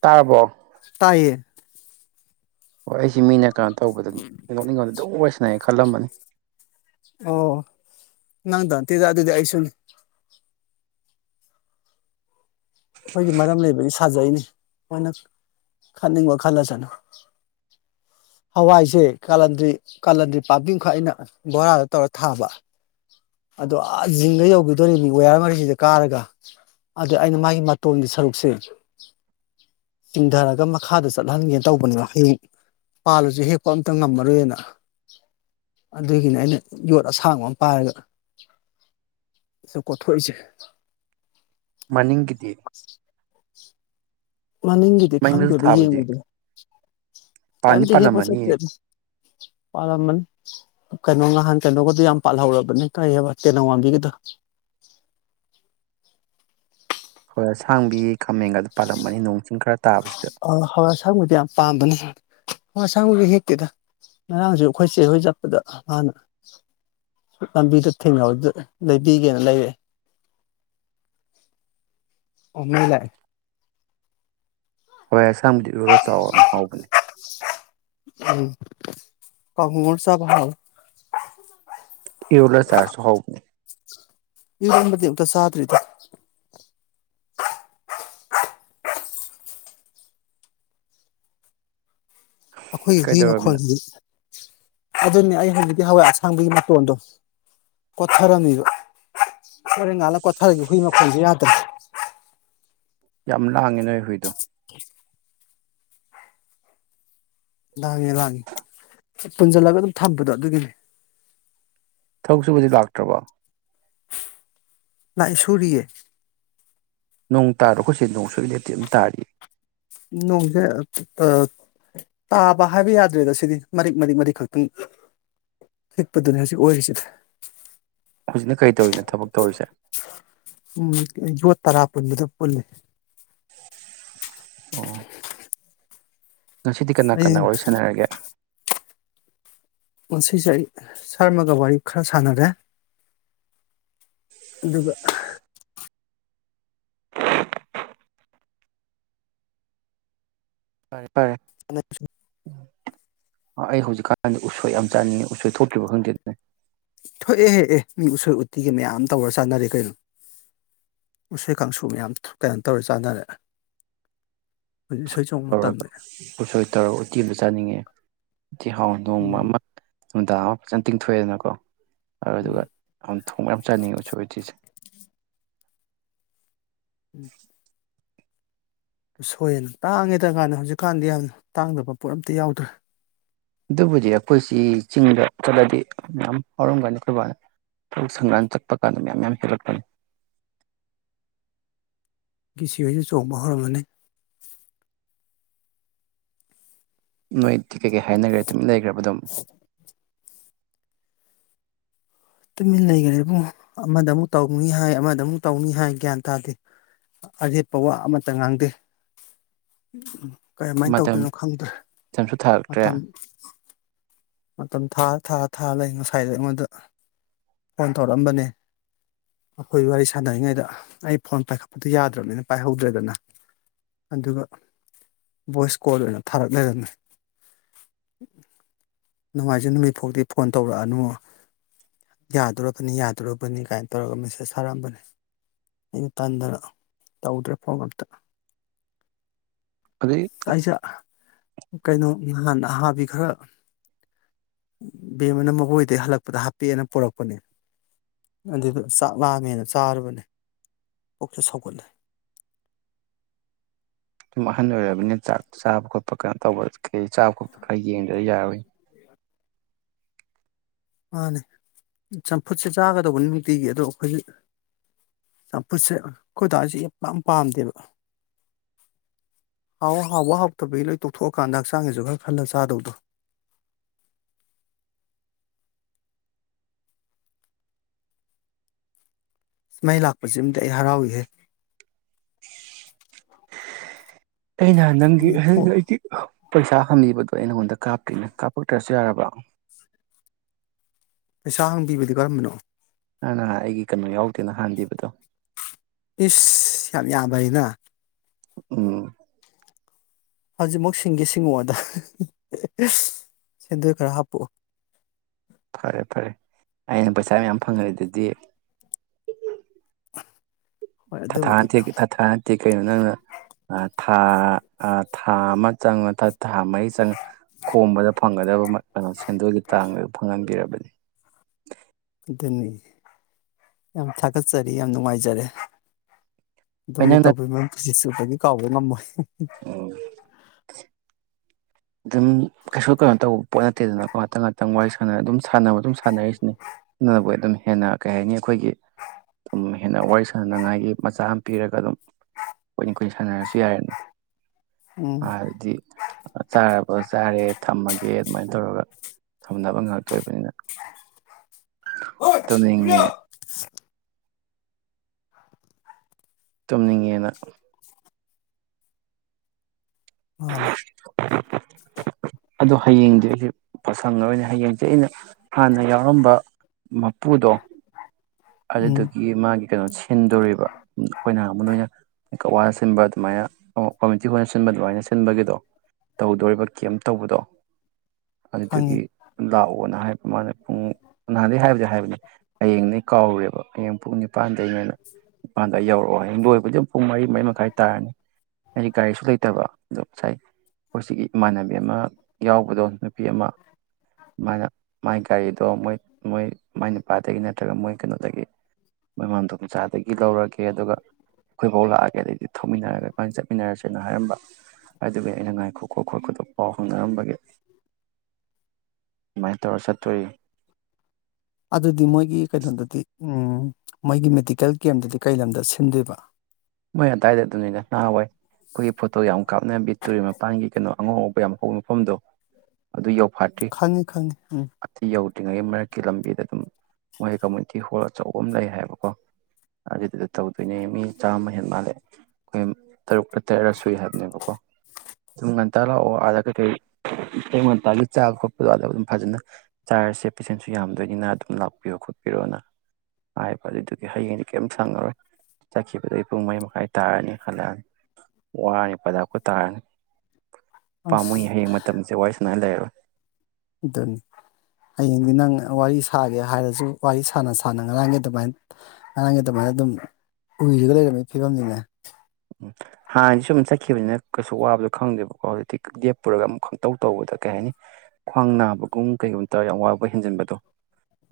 ꯇꯥꯔꯕꯣ ꯇꯥꯏꯌꯦ ꯑꯣ ꯑꯩꯁꯤ ꯃꯤꯅ ꯀꯩꯅꯣ ꯇꯧꯕꯗ ꯅꯤꯡꯉꯣ ꯅꯤꯡꯉꯣꯟꯗ ꯑꯗꯨꯝ ꯋꯥꯏꯁꯂ [unintelligible] ꯈꯜꯂꯝꯕꯅꯤ ꯑꯣ ꯅꯪꯗ ꯇ ꯑꯗꯨꯗꯤ ꯑꯁꯨꯅꯤ ꯑꯩꯈꯣꯏꯒꯤ ꯃꯔꯝ ꯂꯩꯕꯒꯤ ꯁꯥꯖꯩꯅꯤ ꯃꯣꯏꯅ ꯈꯅꯤꯡꯕ ꯈꯜꯂꯁꯅꯨ ꯍꯋꯥꯏꯁꯦ ꯀꯥꯂꯟꯗ꯭ꯔꯤ ꯀꯥꯂꯟꯗ꯭ꯔꯤ ꯄꯥꯝꯕꯤꯡꯈꯛ ꯑꯩꯅ ꯕꯣꯔꯥꯗ ꯇꯧꯔ ꯊꯥꯕ ꯑꯗꯣ ꯑ ꯖꯤꯡꯒ ꯌꯧꯈꯤꯗꯣꯔꯤ ꯃꯤ ꯋꯥꯌꯥꯔ ꯃꯔꯤꯁꯤꯗ ꯀꯥꯔꯒ ꯑꯗ ꯑꯩꯅ ꯃꯥꯒꯤ ꯃꯇꯣꯟꯒꯤ ꯁꯔꯨꯛꯁꯦ ꯆꯤꯡꯙꯔꯒ ꯃꯈꯥꯗ ꯆꯠꯍꯟꯒꯦꯅ ꯇꯧꯕꯅꯤꯕ ꯍꯌꯦꯡ ꯄꯥꯜꯂꯁꯨ ꯍꯦꯛꯄ ꯑꯝꯇ ꯉꯝꯃꯔꯣꯏꯅ ꯑꯗꯨꯒꯤꯅꯤ ꯑꯩꯅ ꯌꯣꯠ ꯑꯁꯥꯡꯕ ꯑꯃ ꯄꯥꯏꯔꯒ ꯁ ꯀꯣꯊꯣꯛꯏꯁꯦ ꯃꯅꯤꯡꯒ ꯗꯤ ꯃꯅꯤꯡꯒꯤꯗꯤ ꯈꯪꯗꯦꯗ ꯊꯥꯕꯗꯤ ꯌꯦꯡꯉꯨꯗꯦ ꯄꯥꯟꯗꯤ ꯀꯏꯝꯇ ꯍꯦꯛꯄ ꯄꯥꯜꯂꯝꯃꯅꯤꯌꯦ ꯆꯠꯇꯦꯗ ꯄꯥꯜꯂꯝꯃꯅꯤ ꯀꯩꯅꯣ ꯅꯍꯥꯟ ꯀꯩꯅꯣꯒꯗ ꯌꯥꯝ ꯄꯥꯜꯍꯧꯔꯕꯅꯦ ꯀꯥꯏꯑꯕ ꯇꯦꯅꯧꯋꯥꯡꯕꯤꯒꯗꯣ ꯍꯣꯏ ꯑꯁꯥꯡꯕꯤ ꯈꯥꯃꯦꯟꯒ ꯑꯗꯨ ꯄꯥꯜꯂꯝꯃꯅꯤ ꯅꯣꯡ ꯆꯤꯡ ꯈꯔ ꯇꯥꯕꯁꯤꯗ ꯑ ꯍꯋꯥꯏꯁꯔꯥꯡꯕꯨꯗꯤ ꯌꯥꯝ ꯄꯥꯝꯕꯅꯤ ꯍꯥꯢ ꯑꯁꯥꯡꯕꯒꯤ ꯍꯦꯛꯇꯦꯗ ꯉꯔꯥꯡꯁꯨ ꯑꯩꯈꯣꯏ ꯆꯦ ꯍꯣꯏ ꯆꯠꯄꯗ ꯃꯥꯅ ꯂꯝꯕꯤꯗ ꯊꯦꯡꯅꯕꯗ ꯂꯩꯕꯤꯒꯦꯅ ꯂꯩꯔꯑꯦ ꯑꯣꯃꯩ ꯂꯥꯛꯑꯦ ꯍꯣꯏ ꯑꯁꯥꯝꯗꯤ ꯂꯣꯔ ꯆꯥꯎ ꯍꯥꯎꯕꯅꯤ ꯎꯝ ꯀꯥꯡꯉꯧ ꯉꯧꯔ ꯆꯥꯕꯗꯤ ꯍꯥꯎꯕꯅꯤ ꯏꯔꯣꯂ ꯆꯥꯔꯁꯨ ꯍꯥꯎꯕꯅꯤ ꯏꯝꯕꯗꯤꯛꯇ ꯆꯥꯗꯔꯤꯗ ꯑꯩꯈꯣꯏꯒꯤ ꯍꯨꯢ ꯀꯩꯗꯧꯔꯝꯃꯤꯅꯣ ꯃꯈꯣꯜꯒꯤ ꯑꯗꯨꯅꯦ ꯑꯩ ꯍꯧꯖꯤꯛꯇꯤ ꯍꯋꯥꯏ ꯑꯁꯥꯡꯕꯒꯤ ꯃꯇꯣꯟꯗꯣ ꯀꯣꯊꯔꯝꯃꯤꯕ ꯍꯣꯔꯦꯟ ꯉꯥꯜꯂ ꯀꯣꯊꯔꯒꯦ ꯍꯨꯏ ꯃꯈꯣꯟꯁꯦ ꯌꯥꯗ꯭ꯔꯦ ꯌꯥꯝ ꯂꯥꯡꯉꯤ ꯅꯣꯏ ꯍꯨꯏꯗꯣ ꯂꯥꯡꯉꯦ ꯂꯥꯡꯉꯤ ꯄꯨꯟꯁꯤꯜꯂꯒ ꯑꯗꯨꯝ ꯊꯝꯕꯗꯣ ꯑꯗꯨꯒꯤꯅꯤ ꯊꯛꯁꯨꯕꯨꯖꯤ ꯂꯥꯛꯇ꯭ꯔꯕꯣ ꯂꯥꯏ ꯁꯨꯔꯤꯌꯦ ꯅꯣꯡ ꯇꯥꯔ ꯑꯩꯈꯣꯢ ꯁꯤꯗꯗꯤ ꯅꯣꯡ ꯁꯨꯛꯂꯦꯞ ꯂꯦꯞꯇꯦ ꯑꯃꯝ ꯇꯥꯔꯤ ꯅꯣꯡꯁꯦ ꯇꯥꯕ ꯍꯥꯏꯕ ꯌꯥꯗ꯭ꯔꯦꯗ ꯁꯤꯗꯤ ꯃꯔꯤꯛ ꯃꯔꯤꯛ ꯃꯔꯤꯛ ꯈꯛꯇꯪ ꯆꯤꯛꯄꯗꯨꯅꯦ ꯍꯧꯖꯤꯛ ꯑꯣꯏꯔꯤꯁꯤꯗ ꯍꯧꯖꯤꯛꯅ ꯀꯔꯤ ꯇꯧꯔꯤꯅꯣ ꯊꯕꯛ ꯇꯧꯔꯤꯁꯦ ꯎꯝ ꯌꯣꯠ ꯇꯔꯥ ꯄꯨꯟꯕꯗ ꯄꯨꯜꯂꯤ ꯑꯣ ꯉꯁꯤꯗꯤ ꯀꯅꯥ ꯀꯅꯥ ꯑꯩ ꯋꯥꯔꯤ ꯁꯥꯟꯅꯔꯒꯦ ꯁꯤꯖꯦ ꯑꯩ ꯁꯥꯔꯃꯒ ꯋꯥꯔꯤ ꯈꯔ ꯁꯥꯟꯅꯔꯦ ꯑꯗꯨꯒ ꯐꯔꯦ [unintelligible] ꯑꯩ ꯍꯧꯖꯤꯛꯀꯥꯟꯗꯤ ꯎꯁꯣꯏ ꯌꯥꯝ ꯆꯥꯅꯤꯡꯉꯤ ꯎꯁꯣꯏ ꯊꯣꯛꯇ꯭ꯔꯤꯕ ꯈꯪꯗꯦꯅꯦ ꯊꯣꯛꯑꯦ ꯑꯦ ꯃꯤ ꯎꯁꯣꯏ ꯎꯠꯇꯤꯒꯤ ꯃꯌꯥꯝ ꯇꯧꯔ ꯆꯥꯅꯔꯦ ꯀꯩꯅꯣ ꯎꯁꯣꯏ ꯀꯥꯡꯁꯨ ꯃꯌꯥꯝ ꯀꯩꯅꯣ ꯇꯧꯔ ꯆꯥꯟꯅꯔꯦ ꯇꯧꯔꯒ ꯎꯁꯣꯏ ꯇꯧꯔꯒ ꯎꯇꯤ ꯑꯝꯇ ꯆꯥꯅꯤꯡꯉꯦ ꯎꯇꯤ ꯍꯥꯎ ꯊꫭꯡꯕ ꯎꯝ ꯑꯃ ꯅꯨꯡꯗꯥꯡ ꯑꯃ ꯐꯖꯅ ꯇꯤꯡꯊꯣꯛꯑꯦꯗꯅꯀꯣ ꯎꯝ ꯑꯗꯨꯗꯨꯒ ꯌꯥꯝ ꯊꯣꯡꯕ ꯌꯥꯝ ꯆꯥꯅꯤꯡꯉꯦ ꯎꯆꯣꯏ ꯎꯇꯤꯁꯦ ꯎꯝ ꯎꯁꯣꯏꯌꯦꯅ ꯇꯥꯡꯉꯦꯗ ꯒꯅ ꯍꯧꯖꯤꯛꯀꯥꯟꯗꯤ ꯌꯥꯝ ꯇꯥꯡꯗꯕ ꯄꯣꯠ ꯑꯝꯇ ꯌꯥꯎꯗ꯭ꯔꯦ ꯑꯗꯨꯕꯨꯗꯤ ꯑꯩꯈꯣꯏꯁꯤ ꯆꯤꯡꯗ ꯆꯠꯂꯗꯤ ꯃꯌꯥꯝ ꯍꯧꯎꯝꯒꯅꯤ ꯑꯈꯣꯏꯕꯥꯅ ꯊꯥꯕꯛ ꯁꯪꯀꯥꯟ ꯆꯠꯄ ꯀꯥꯟꯗ ꯃꯌꯥꯝ ꯃꯔꯥꯝ ꯍꯦꯜꯂꯛꯃꯅꯤ ꯀꯤꯁꯤꯍꯣꯏꯗ ꯆꯣꯡꯕ ꯍꯧꯔꯝꯃꯅꯤ ꯅꯣꯏꯗꯤ ꯀꯩꯀꯩ ꯍꯥꯏꯔꯦ ꯇꯨꯃꯤꯟ ꯂꯩꯈ꯭ꯔꯕ ꯑꯗꯨꯝ ꯇꯨꯃꯤꯟ ꯂꯩꯈ꯭ꯔꯦꯕꯨ ꯑꯃꯗ ꯑꯃꯨꯛ ꯇꯧꯅꯤ ꯍꯥꯏ ꯑꯃꯗ ꯑꯃꯨꯛ ꯇꯧꯅꯤ ꯍꯥꯏ ꯒ꯭ꯌꯥꯟ ꯇꯥꯗꯦ ꯑꯔꯦꯠꯄ ꯋꯥ ꯑꯃꯇ ꯉꯥꯡꯗꯦ ꯀꯝꯃꯥꯏꯅ ꯃꯇꯝ ꯇꯧꯗꯣꯏꯅꯣ ꯈꯪꯗ꯭ꯔꯦ ꯃꯇꯝꯁꯨ ꯊꯥꯔꯛꯇ꯭ꯔꯦ ꯃꯇꯝ ꯃꯇꯝ ꯊꯥ ꯊꯥ ꯊꯥꯔ ꯂꯩ ꯉꯁꯥꯏꯖꯨ ꯑꯩꯉꯣꯟꯗ ꯐꯣꯟ ꯇꯧꯔꯛꯑꯝꯕꯅꯦ ꯑꯈꯣꯏ ꯋꯥꯔꯤ ꯁꯥꯟꯅꯔꯤꯉꯩꯗ ꯑꯩ ꯐꯣꯟ ꯄꯥꯏꯈꯠꯄꯗꫭ ꯌꯥꯗ꯭ꯔꯕꯅꯤꯅ ꯄꯥꯏꯍꯧꯗ꯭ꯔꯦꯗꯅ ꯑꯗꯨꯒ ꯚꯣꯏꯁ ꯀꯣꯜ ꯑꯣꯏꯅ ꯊꯥꯔꯛ ꯂꯩꯔꯝꯃꯦ ꯅꯨꯡꯃꯥꯏꯖꯤꯡꯖꯅꯨꯃꯤꯠ ꯐꯥꯎꯗꯤ ꯐꯣꯟ ꯇꯧꯔꯛꯑꯅꯨ ꯌꯥꯗꯣꯔꯕꯅꯤ ꯌꯥꯗꯣꯔꯕꯅꯤ ꯀꯥꯏꯅ ꯇꯧꯔꯒ ꯃꯦꯁꯦꯖ ꯊꯥꯔꯛꯑꯝꯕꯅꯤ ꯑꯩꯅ ꯇꯟꯗꯅ ꯇꯧꯗ꯭ꯔꯦ ꯐꯣꯟꯒ ꯑꯝꯇ ꯍꯧꯖꯤꯛ ꯑꯩꯁꯦ ꯀꯩꯅꯣ [unintelligible] ꯑꯍꯥꯕꯤ ꯈꯔ ꯕꯦꯝꯃꯅ ꯃꯥꯕꫭꯛ ꯍꫭꯏꯗꯩ ꯍꯜꯂꯛꯄꯗ ꯍꯥꯞꯄꯦꯑꯦꯅ ꯄꯣꯔꯛꯄꯅꯦ ꯑꯗꯨꯗ ꯆꯥꯛ ꯂꯥꯝꯃꯦꯅ ꯆꯥꯔꯨꯕꯅꯦ ꯄꯨꯛꯁꯨ ꯁꯧꯒꯠꯂꯦ ꯑꯍꯜ ꯑꯣꯏꯔꯕꯅꯤꯅ ꯆꯥꯛ ꯆꯥꯕ ꯈꯣꯠꯄ ꯀꯩꯅꯣ ꯇꯧꯕꯀꯩꯀꯩ ꯆꯥꯕ ꯈꯣꯠꯄ ꯈꯔ ꯌꯦꯡꯗꯗꯤ ꯌꯥꯔꯔꫭꯏ ꯃꯥꯅꯦ ꯆꯝꯐꯨꯠꯁꯦ ꯆꯥꯒꯗꯧꯕꯅꯦ ꯅꯨꯡꯇꯤꯒꯤ ꯑꯗꯣ ꯑꯈꯣꯏꯁꯦ ꯆꯝꯐꯨꯠꯁꯦ ꯑꯈꫭꯏꯗꯁꯦ ꯌꯥꯝ ꯄꯛ ꯄꯥꯝꯗꯦꯕ ꯍꯥꯎꯕ ꯍꯥꯎꯕ ꯍꯥꯎꯇꯕꯒꯤ ꯂꯣꯏ ꯇꯣꯛꯊꯣꯛꯑꯀꯥꯟꯗ ꯍꯛꯆꯥꯡꯒꯤꯁꯨ ꯈꯔ ꯈꯜꯂ ꯆꯥꯗꯧꯗꯣ ꯃꯩꯏ ꯂꯥꯛꯄꯖꯤꯑꯝꯗꯤ ꯑꯩ ꯍꯔꯥꯎꯏꯍꯦ ꯑꯩꯅ ꯅꯪꯒꯤ ꯎꯝ ꯐꯣ ꯑꯩꯗꯤ ꯄꯩꯁꯥ ꯍꯝꯕꯤꯕꯗꯣ ꯑꯩ ꯅꯪꯉꯣꯟꯗ ꯀꯥꯞꯇ꯭ꯔꯤꯅꯦ ꯀꯥꯞꯄꯛꯇ꯭ꯔꯁꯨ ꯌꯥꯔꯕ꯭ꯔꯥ ꯄꯩꯁꯥ ꯍꯥꯡꯕꯤꯕꯗꯤ ꯀꯔꯝꯕꯅꯣ ꯅꯪ ꯅ ꯑꯩꯒꯤ ꯀꯩꯅꯣ ꯌꯥꯎꯗꯦꯅ ꯍꯥꯟꯕꯤꯕꯗꯣ ꯏꯁ ꯌꯥꯝ ꯌꯥꯝꯕ ꯅꯤꯅ ꯎꯝ ꯍꯧꯖꯤꯛꯃꯛ ꯁꯤꯡꯒꯦ ꯁꯤꯡꯉꯛ ꯑꫭꯗ ꯁꯦꯟꯗꯣꯏ ꯈꯔ ꯍꯥꯞꯄꯣꯛꯎ ꯐꯔꯦ ꯐꯔꯦ ꯑꯩꯅ ꯄꯩꯁꯥ ꯃꯌꯥꯝ ꯐꯪꯉꯜꯂꯤꯗꯨꯗꯤ ꯍꯣꯏ ꯊꯥ ꯊꯥ ꯑꯗꯨꯕꯨꯗꯤ ꯊꯅꯠꯇꯦ ꯊꯥ ꯊꯥ ꯅꯠꯇꯦ ꯀꯩꯅꯣ ꯅꯪꯅ ꯊꯥ ꯊꯥ ꯑꯃ ꯆꯪ ꯅ ꯊꯥ ꯃꯔꯤ ꯆꯪꯉ ꯈꯣꯝꯕꯗ ꯐꯪꯒꯗꯕ ꯀꯩꯅꯣ ꯁꯦꯟꯗꯜꯒꯤ ꯆꯥꯡꯗꯨ ꯐꯪꯍꯟꯕꯤꯔꯕꯅꯤ ꯑꯗꯨꯅꯤ ꯌꯥꯝ ꯊꯥꯒꯠꯆꯔꯤ ꯌꯥꯝ ꯅꯨꯡꯉꯥꯏꯖꯔꯦ ꯍꯣꯏ ꯑꯗꫭꯝꯒꯤ ꯅꯪꯅ ꯇꯧꯕꯤꯃꯜ ꯄꯨꯁꯤꯁꯤꯃꯥ ꯍꯥꯏꯗꯤ ꯀꯥꯎꯕ ꯉꯝꯄꫭꯏ [inaudible] ꯑꯗꯨꯝ ꯀꯩꯁꯨ ꯀꯩꯅꯣ ꯇꯧꯕ ꯄꯣꯠ ꯅꯠꯇꯦꯗꯅꯀꯣ ꯉꯥꯛꯇꯪ ꯉꯥꯛꯇꯪ ꯋꯥꯔꯤ ꯁꯥꯟꯅꯔ ꯑꯗꯨꯝ ꯁꯥꯟꯅꯕ ꯑꯗꯨꯝ ꯁꯥꯟꯅꯔꯛꯔꯤꯁꯤꯅꯦ ꯁꯅꯕꯣꯏ ꯑꯗꯨꯅꯤ ꯍꯦꯟꯅ ꯀꯩ ꯍꯥꯏꯅꯤ ꯑꯩꯈꯣꯏꯒꯤ ꯑꯗꯨꯝ ꯍꯦꯟꯅ ꯋꯥꯔꯤ ꯁꯥꯟꯅꯅꯉꯥꯏꯒꯤ ꯃꯆꯥꯛ ꯑꯃ ꯄꯤꯔꯒ ꯑꯗꯨꯝ ꯀꯨꯏꯅ ꯀꯨꯏꯅ ꯁꯥꯟꯅꯔꯁꯨ ꯌꯥꯔꯦꯅ ꯎꯝ ꯑꯗꯤ ꯆꯥꯔꯕ ꯆꯥꯔꯦ ꯊꯝꯃꯒꯦ ꯑꯗꯨꯃꯥꯏꯅ ꯇꯧꯔꯒ ꯊꯝꯅꯕ ꯉꯥꯛꯇꯣꯏꯕꯅꯤꯅ ꯍꯣꯏ ꯌꯨꯝꯂꯣ ꯇꯅꯤꯡꯉꯦ ꯆꯨꯝꯅꯤꯡꯉꯦꯅ ꯃꯥꯅꯦ ꯑꯗꯨꯣ ꯍꯌꯦꯡꯗꯤ ꯑꯩꯁꯦ ꯄꯁꯪ ꯑꯣꯏꯅ ꯍꯌꯦꯡꯁꯦ ꯑꯩꯅ ꯍꯥꯟꯅ ꯌꯥꯎꯔꯝꯕ ꯃꯄꯨꯗꯣ ꯎꯝ ꯑꯗꯨꯗꯒꯤ ꯃꯥꯒꯤ ꯀꯩꯅ ꯍꯤꯟꯗꯣꯔꯤꯕ ꯑꯩꯈꯣꯏꯅ ꯑꯃ ꯑꯣꯏꯅ ꯀꯋꯥꯅ ꯁꯤꯟꯕ ꯑꯗꯨꯃꯥꯏꯅ ꯀꯝꯃꯨꯇꯤ ꯍꯣꯜꯅ ꯁꯤꯟꯕ ꯑꯗꯨꯃꯥꯏꯅ ꯁꯤ ꯁꯤꯤꯟꯕꯒꯤꯗꯣ ꯇꯧꯗꯣꯔꯤꯕ ꯀꯦꯝ ꯇꯧꯕꯗꯣ ꯈꯪꯉꯤ ꯑꯗꯨꯠꯇꯒꯤ ꯂꯑꯣ ꯅ ꯍꯥꯏꯕ ꯃꯥꯅ ꯄꯨꯡ ꯅꯍꯥꯟꯗꯩꯩ ꯍꯥꯏꯕꯗꯤ ꯍꯥꯏꯕꯅꯤ ꯍꯌꯦꯡꯅꯤ ꯀꯥꯎꯔꯨꯔꯦꯕ ꯍꯌꯦꯡ ꯄꯨꯡ ꯅꯤꯄꯥꯟ ꯏꯄꯥꯟꯗꯒꯤꯅꯅ ꯅꯤꯄꯥꯟꯗ ꯌꯧꯔꯛꯦ ꯑꯣ ꯍꯌꯦꯡ ꯂꯣꯏꯕꯗꯤ ꯑꯗꯨꯝ ꯄꯨꯡ ꯃꯔꯤ ꯃꯔꯤ ꯃꯈꯥꯏ ꯇꯥꯔꯅꯤ ꯑꯩꯗꯤ ꯒꯥꯔꯤꯁꯨ ꯂꯩꯇꯕ ꯑꯗꯣ ꯉꯁꯥꯏ ꯑꯩꯈꯣꯏ ꯁꯤꯒꯤ ꯏꯃꯥꯟꯅꯕꯤ ꯑꯃ ꯌꯥꯎꯕꯗꯣ ꯅꯨꯄꯤ ꯑꯃ ꯃꯥꯅ ꯃꯥꯏ ꯒꯥꯔꯤꯗꯣ ꯃꯣꯏ ꯃꯣꯏ ꯃꯥꯏ ꯅꯨꯄꯥꯗꯒꯤ ꯅꯠꯇ꯭ꯔꯒ ꯃꯣꯏ ꯀꯩꯅꯣꯗꯒꯤ ꯃꯣꯏ ꯃꯗꯣꯝꯆꯥꯗꯒꯤ ꯂꯧꯔꯒꯦ ꯑꯗꯨꯒ ꯑꯩꯈꯣꯏꯐꯥꯎ ꯂꯥꯛꯑꯒꯦ ꯑꯗꯩꯗꯤ ꯊꯧꯃꯤꯟꯅꯔꯒ ꯑꯩꯃꯥꯏꯅ ꯆꯠꯃꯤꯟꯅꯔꯁꯦꯅ ꯍꯥꯏꯔꯝꯕ ꯎ ꯑꯩꯅꯉꯥꯏꯈꯣꯀꯣ ꯈꯣꯠꯀꯣ ꯄꯥꯎ ꯍꯪꯅꯔꯝꯕꯒꯦ ꯑꯗꯨꯃꯥꯏꯅ ꯇꯧꯔ ꯆꯠꯇꯣꯔꯤ ꯑꯗꯨꯗꯤ ꯃꯣꯏꯒꯤ ꯀꯩꯅꯣꯗꯗꯤ ꯎꯝ ꯃꯣꯏꯒꯤ ꯃꯦꯗꯤꯀꯦꯜ ꯀꯦꯝꯗꯨꯗꯤ ꯀꯩ ꯂꯝꯗ ꯁꯤꯟꯗꯣꯏꯕ ꯀꯣꯏ ꯐꯣꯠꯇꯣ ꯌꯥꯎ ꯀꯥꯞꯅꯕꯤ ꯇꯨꯔꯦꯜ ꯃꯄꯥꯟꯒꯤ ꯀꯩꯅꯣ ꯑꯉꯧ ꯉꯧꯕ ꯌꯥꯝ ꯍꯧꯋꯤ ꯃꯐꯝꯗꯣ ꯑꯗꯨ ꯌꯧ ꯈꯪꯉꯤ ꯈꯪꯉꯤ ꯎꯝ ꯍꯧꯇ꯭ꯔꯤꯉꯩꯒꯤ ꯃꯔꯛꯀꯤ ꯂꯝꯕꯤꯗ ꯑꯗꯨꯝ ꯃꯣꯏ ꯀꯝꯃꯨꯅꯤꯇꯤ ꯍꯣꯜ ꯑꯆꯧꯕ ꯑꯃ ꯂꯩ ꯍꯥꯏꯕꯀꯣ ꯑꯗꯨꯗꯨꯗ ꯇꯧꯗꯣꯏꯅꯦ ꯃꯤ ꯆꯥꯝꯃ ꯍꯦꯟ ꯃꯥꯜꯂꯦ ꯑꯩꯈꯣꯏ ꯇꯔꯨꯛꯀ ꯇꯔꯦꯠꯂ ꯁꯨꯏ ꯍꯥꯏꯕꯅꯦꯕꯀꯣ ꯑꯗꯨꯝ ꯉꯟꯇꯥ ꯂꯥꯛꯑꯣ ꯑꯥꯗ ꯀꯩꯀꯩ ꯇꯌꯨꯛ ꯉꯟꯇꯥꯒꯤ ꯆꯥꯕ ꯈꯣꯠꯄꯗꯣ ꯑꯥꯗ ꯑꯗꯨꯝ ꯐꯖꯅ ꯆꯥꯔꯁꯦ ꯄꯦꯁꯦꯟꯁꯨ ꯌꯥꯝꯗꯣꯏꯅꯤꯅ ꯑꯗꯨꯝ ꯂꯥꯛꯄꯤꯔꯣ ꯈꯣꯠꯄꯤꯔꯣꯅ ꯍꯥꯏꯕ ꯑꯗꯨꯏꯗꯨꯒꯤ ꯍꯌꯦꯡꯗꯤ ꯀꯩꯝꯇ ꯁꯪꯉꯔꯣꯏ ꯆꯥꯈꯤꯕ ꯑꯗꯨꯩ ꯄꯨꯡ ꯃꯔꯤ ꯃꯈꯥꯏ ꯇꯥꯔꯅꯤ ꯍꯜꯂꯛꯅꯤ ꯋꯥꯔꯅꯤ ꯄꯗꯥꯛꯄꯨ ꯇꯥꯔꯅꯤ ꯄꯥꯝꯃꯨꯏ ꯑꯁ ꯍꯌꯦꯡ ꯃꯇꯝꯁꯦ ꯋꯥꯔꯤ ꯁꯅ ꯂꯩꯔꯔꯣꯏ ꯑꯗꯨꯅꯤ ꯍꯌꯦꯡꯗꯤ ꯅꯪ ꯋꯥꯔꯤ ꯁꯥꯒꯦ ꯍꯥꯏꯔꯁꯨ ꯋꯥꯔꯤ ꯁꯥꯥꯟꯅ ꯁꯥꯥꯟꯅ ꯉꯔꯥꯡꯒꯤ ꯑꯗꯨꯃꯥꯏꯅ ꯉꯔꯥꯡꯒꯤ ꯑꯗꯨꯃꯥꯏꯅ ꯑꯗꯨꯝ ꯎꯏꯔꯒ ꯂꯩꯔꯝꯃꯤ ꯐꯤꯕꯝꯅꯤꯅꯦ ꯎ ꯍꯥꯟ ꯁꯨꯝ ꯆꯈꯤꯕꯅꯤꯅ ꯀꯩꯁꯨ ꯋꯥꯕꯗꯣ ꯈꯪꯗꯦꯕꯀꯣ ꯍꯧꯖꯤꯛꯇꯤ ꯂꯦꯞꯄꯨꯔꯒ ꯑꯃꯨꯛ ꯈꯪꯇꯧ ꯇꯧꯕꯗ ꯀꯩ ꯍꯥꯏꯅꯤ ꯈ꯭ꯋꯥꯡ ꯅꯥꯕꯒꯨꯝ ꯀꯩꯒꯨꯝꯕ ꯇꯧꯔꯒ ꯌꯥꯝ ꯋꯥꯕ ꯍꯦꯟꯖꯤꯟꯕꯗꯣ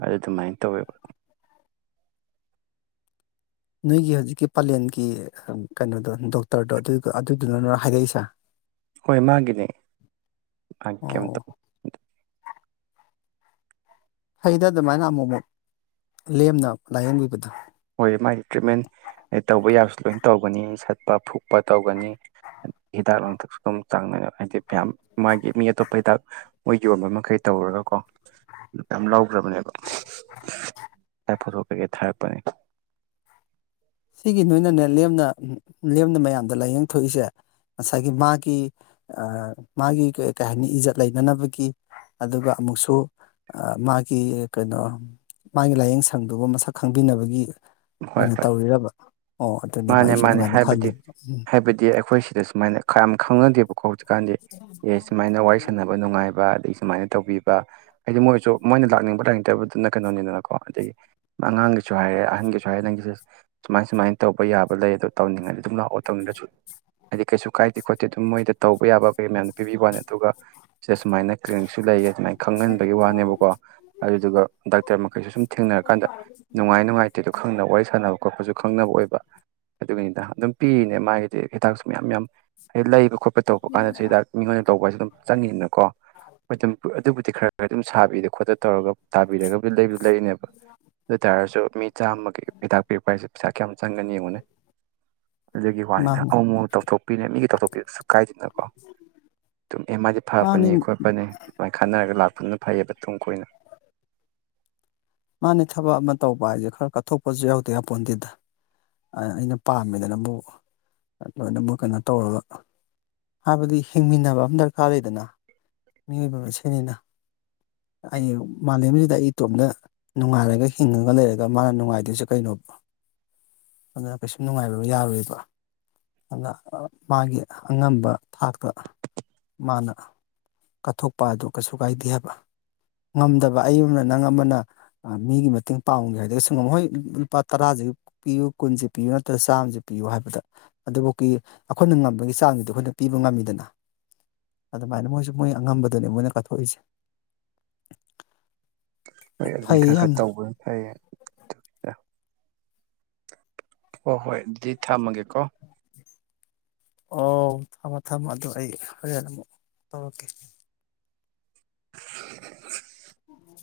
ꯑꯗꯨ ꯑꯗꯨꯃꯥꯏꯅ ꯇꯧꯋꯦꯕ ꯅꯣꯏꯒꯤ ꯍꯧꯖꯤꯛꯀꯤ ꯄꯂꯦꯟꯒꯤ ꯀꯩꯅꯣꯗꯣ ꯗꯣꯛꯇꯔꯗꯣ ꯑꯗꯨ ꯑꯗꯨꯗꯨꯅ ꯅꯔꯣ ꯍꯥꯏꯔꯛꯏꯁꯦ ꯍꯣꯏ ꯃꯥꯒꯤꯅꯦ ꯃꯥ ꯀꯩꯝ ꯑꯣ ꯇꯧ ꯐꯩꯗ ꯑꯗꯨꯃꯥꯏꯅ ꯑꯃꯨꯃꯨꯛ ꯂꯦꯝꯅ ꯂꯥꯌꯦꯡꯕꯤꯕꯗꯣ ꯍꯣꯏ ꯃꯥꯒꯤ ꯇ꯭ꯔꯤꯠꯃꯦꯟ ꯇꯧꯕ ꯌꯥꯕꯁꯨ ꯂꯣꯏ ꯇꯧꯒꯅꯤ ꯁꯠꯄ ꯐꯨꯛꯄ ꯇꯧꯒꯅꯤ ꯍꯤꯗꯥꯛ ꯂꯥꯡꯊꯛꯁꯨ ꯑꯗꯨꯝ ꯆꯥꯡꯅ ꯍꯥꯏꯗꯤ ꯃꯌꯥꯝ ꯃꯥꯒꯤ ꯃꯤ ꯑꯇꯣꯞꯄ ꯍꯤꯗꯥꯛ ꯃꯣꯏꯒꯤ ꯌꯣꯟꯕ ꯃꯈꯩ ꯇꯧꯔꯒꯀꯣ ꯃꯌꯥꯝ ꯂꯧꯈ꯭ꯔꯕꯅꯦꯕ ꯐꯣꯊꯣ ꯀꯩꯀꯩ ꯊꯥꯔꯛꯄꯅꯦ ꯁꯤꯒꯤ ꯅꯣꯏꯅꯅꯦ ꯂꯦꯝꯅ ꯂꯦꯝꯅ ꯃꯌꯥꯝꯗ ꯂꯥꯏꯌꯦꯡ ꯊꯣꯛꯏꯁꯦ ꯉꯁꯥꯏꯒꯤ ꯃꯥꯒꯤ ꯃꯥꯒꯤ ꯀꯩ ꯍꯥꯏꯅꯤ ꯏꯖꯠ ꯂꯩꯅꯅꯕꯒꯤ ꯑꯗꯨꯒ ꯑꯃꯨꯛꯁꯨ ꯃꯥꯒꯤ ꯀꯩꯅꯣ ꯃꯥꯒꯤ ꯂꯥꯏꯌꯦꯡ ꯁꯪꯗꯨꯕꯨ ꯃꯁꯛ ꯈꯪꯕꯤꯅꯕꯒꯤ ꯍꯣꯏ ꯍꯣꯏ ꯑꯣꯏꯅ ꯇꯧꯋꯤꯔꯕ ꯃꯥꯅꯦ ꯃꯥꯅꯦ ꯍꯥꯏꯕꯗꯤ ꯎꯝ ꯍꯥꯏꯕꯗꯤ ꯑꯩꯈꯣꯏ ꯁꯤꯗ ꯁꯨꯃꯥꯏꯅ ꯀꯌꯥꯝ ꯈꯪꯅꯗꯦꯕꯀꯣ ꯀꯥꯟꯗꯤ ꯑꯦ ꯁꯨꯃꯥꯏꯅ ꯋꯥꯔꯤ ꯁꯥꯟꯅꯕ ꯅꯨꯡꯉꯥꯏꯕ ꯑꯗꯒꯤ ꯁꯨꯃꯥꯏꯅ ꯇꯧꯕꯤꯕ ꯍꯥꯏꯗꯤ ꯃꯣꯏꯁꯨ ꯃꯣꯏꯅ ꯂꯥꯛꯅꯤꯡꯕ ꯇꯥꯛꯅꯤꯡꯗꯕꯗꯨꯅ ꯀꯩꯅꯣꯅꯤꯗꯅꯀꯣ ꯑꯗꯒꯤ ꯑꯉꯥꯡꯒꯤꯁꯨ ꯍꯥꯏꯔꯦ ꯑꯍꯟꯒꯤꯁꯨ ꯁꯥꯏ ꯅꯪꯒꯤꯁꯦ ꯁꯨꯃꯥꯏ ꯁꯨꯃꯥꯏꯅ ꯇꯧꯕ ꯌꯥꯕ ꯂꯩ ꯑꯗꯣ ꯇꯧꯅꯤꯡꯉꯥꯏꯗꯤ ꯑꯗꯨꯝ ꯂꯥꯛꯑꯣ ꯇꯧꯅꯤꯡꯔꯁꯨ ꯍꯥꯏꯗꯤ ꯀꯩꯁꯨ ꯀꯥꯏꯗꯦ ꯈꯣꯠꯇꯦ ꯑꯗꯨꯝ ꯃꯣꯏꯗ ꯇꯧꯕ ꯌꯥꯕ ꯀꯩ ꯃꯌꯥꯝꯗ ꯄꯤꯕꯤꯕ ꯋꯥꯅꯤ ꯑꯗꯨꯒ ꯁꯤꯗ ꯁꯨꯃꯥꯏꯅ ꯀ꯭ꯂꯤꯅꯤꯛꯁꯨ ꯂꯩꯌꯦ ꯁꯨꯃꯥꯏꯅ ꯈꯪꯍꯟꯕꯒꯤ ꯋꯥꯅꯦꯕꯀꯣ ꯑꯗꯨꯗꯨꯒ ꯗꯥꯛꯇꯔ ꯃꯈꯩꯁꯨ ꯁꯨꯝ ꯊꯦꯡꯅꯔꯀꯥꯟꯗ ꯅꯨꯡꯉꯥꯏ ꯅꯨꯡꯉꯥꯏꯇꯦꯗꯣ ꯋꯥꯔꯤ ꯁꯥꯟꯅꯕ ꯈꯣꯠꯄꯁꯨ ꯈꯪꯅꯕ ꯑꯣꯏꯕ ꯑꯗꯨꯒꯤꯅꯤꯅ ꯑꯗꯨꯝ ꯄꯤꯔꯤꯅꯦ ꯃꯥꯒꯤꯗꯤ ꯍꯤꯗꯥꯛꯁꯨ ꯃꯌꯥꯝ ꯌꯥꯝ ꯍꯥꯏꯗꯤ ꯂꯩꯕ ꯈꯣꯠꯄ ꯄ ꯇꯧꯔꯛ ꯀꯥꯟꯗꯁꯨꯗꯥ ꯃꯤꯉꯣꯟ ꯑꯣꯏꯅ ꯇꯧꯕꯁꯦ ꯑꯗꯨꯝ ꯆꯪꯉꯤꯗꯅꯀꯣ ꯑꯗꯨꯝ ꯑꯗꯨꯕꯨꯗꯤ ꯈꯔ ꯈ ꯑꯗꯨꯝ ꯁꯥꯕꯤꯗꯣ ꯈꯣꯠꯇ ꯇꯧꯔꯒ ꯇꯥꯕꯤꯔꯒ ꯂꯩꯕꯁꯨ ꯂꯩꯔꯤꯅꯦꯕ ꯑꯗꯨ ꯑꯣꯏꯇꯥꯔꯁꯨ ꯃꯤ ꯑꯃꯒꯤ ꯍꯤꯗꯥꯛ ꯄꯤꯔꯛꯄ ꯍꯥꯏꯁꯦ ꯄꯩꯁꯥ ꯀꯌꯥꯝ ꯆꯪꯒꯅꯤ ꯌꯦꯡꯉꯣꯟꯅꯦ ꯑꯗꯨꯒꯤ ꯋꯥꯅꯤꯗ ꯃꯥꯅꯦ ꯑꯃꯨꯃꯨꯛ ꯇꯧꯊꯣꯛꯄꯤꯅꯦ ꯃꯤꯒꯤ ꯇꯧꯊꯣꯛꯄꯤꯕꯁꯨ ꯀꯥꯏꯗꯅꯀꯣ ꯑꯗꯨꯝ ꯑꯦ ꯃꯥꯏꯗꯤ ꯃꯥꯅꯤ ꯐꯔꯛꯄꯅꯤ ꯈꯣꯠꯄꯅꯦ ꯑꯗꯨꯃꯥꯏꯅ ꯈꯟꯅꯔꯒ ꯂꯥꯛꯄꯅꯤ ꯐꯩꯌꯦꯕ ꯇꯨꯡ ꯀꯣꯏꯅ ꯃꯥꯅꯦ ꯊꯕꯛ ꯑꯃ ꯇꯧꯕ ꯍꯥꯏꯁꯦ ꯈꯔ ꯀꯠꯊꯣꯛꯄꯁꯨ ꯌꯥꯎꯗ ꯌꯥꯄꯣꯟꯇꯦꯗ ꯑꯩꯅ ꯄꯥꯝꯃꯦꯗꯅꯕꯨ ꯂꯣꯏꯅꯃꯛ ꯀꯩꯅꯣ ꯇꯧꯔꯒ ꯍꯥꯏꯕꯗꯤ ꯍꯤꯡꯃꯤꯟꯅꯕ ꯑꯃ ꯗꯔꯀꯥꯔ ꯂꯩꯗꯅ ꯃꯤꯑꯣꯏꯕ ꯃꯁꯦꯟꯅꯤꯅ ꯑꯩ ꯃꯥꯂꯦꯝꯁꯤꯗ ꯑꯩ ꯏꯇꯣꯝꯗ ꯅꯨꯡꯉꯥꯏꯔꯒ ꯍꯤꯡꯉꯒ ꯂꯩꯔꯒ ꯃꯥꯅ ꯅꯨꯡꯉꯥꯏꯗꯣꯏꯁꯦ ꯀꯩꯅꯣꯕ ꯑꯗꯨꯅ ꯀꯩꯁꯨꯝ ꯅꯨꯡꯉꯥꯏꯕ ꯌꯥꯔꯣꯏꯕ ꯑꯗꯨꯅ ꯃꯥꯒꯤ ꯑꯉꯝꯕ ꯊꯥꯛꯇ ꯃꯥꯅ ꯀꯠꯊꯣꯛꯄꯗꯨ ꯀꯩꯁꯨ ꯀꯥꯏꯗꯦ ꯍꯥꯏꯕ ꯉꯝꯗꯕ ꯑꯩ ꯑꯃꯅ ꯅꯪ ꯑꯃꯅ ꯃꯤꯒꯤ ꯃꯇꯦꯡ ꯄꯥꯡꯉꯨꯒꯦ ꯍꯥꯏꯔꯒ ꯁ ꯉꯝ ꯍꯣꯏ ꯂꯨꯄꯥ ꯇꯔꯥꯥꯁꯦ ꯄꯤꯌꯨ ꯀꯨꯟꯁꯦ ꯄꯤꯌꯨ ꯅꯠꯇ꯭ꯔꯒ ꯆꯥꯝꯃꯁ ꯄꯤꯌꯨ ꯍꯥꯏꯕꯗ ꯑꯗꯨꯐꯥꯎꯒꯤ ꯑꯩꯈꯣꯏꯅ ꯉꯝꯕꯒꯤ ꯆꯥꯡꯗꯨꯗꯤ ꯑꯩꯈꯣꯏꯅ ꯄꯤꯕ ꯉꯝꯃꯤꯗꯅ ꯑꯗꯨꯃꯥꯏꯅ ꯃꯣꯏꯁꯨ ꯃꯣꯏ ꯑꯉꯝꯕꯗꯨꯅꯦ ꯃꯣꯏꯅ ꯀꯠꯊꯣꯛꯏꯁꯦ ꯍꯣꯏ ꯑꯗꯨꯅꯤ ꯐꯩ ꯈꯔ ꯈꯔ ꯌꯥꯝꯅ ꯇꯧꯕ ꯐꯩꯌꯦ ꯑꯗꯨ ꯍꯣ ꯍꯣꯏ ꯑꯗꯨꯗꯤ ꯊꯝꯃꯒꯦꯀꯣ ꯑꯣ ꯊꯝꯃꯣ ꯊꯝꯃꯣ ꯑꯗꯨ ꯑꯩ ꯍꯣꯔꯦꯟ ꯑꯃꯨꯛ ꯇꯧꯔꯛꯀꯦ [inaudible] ꯎ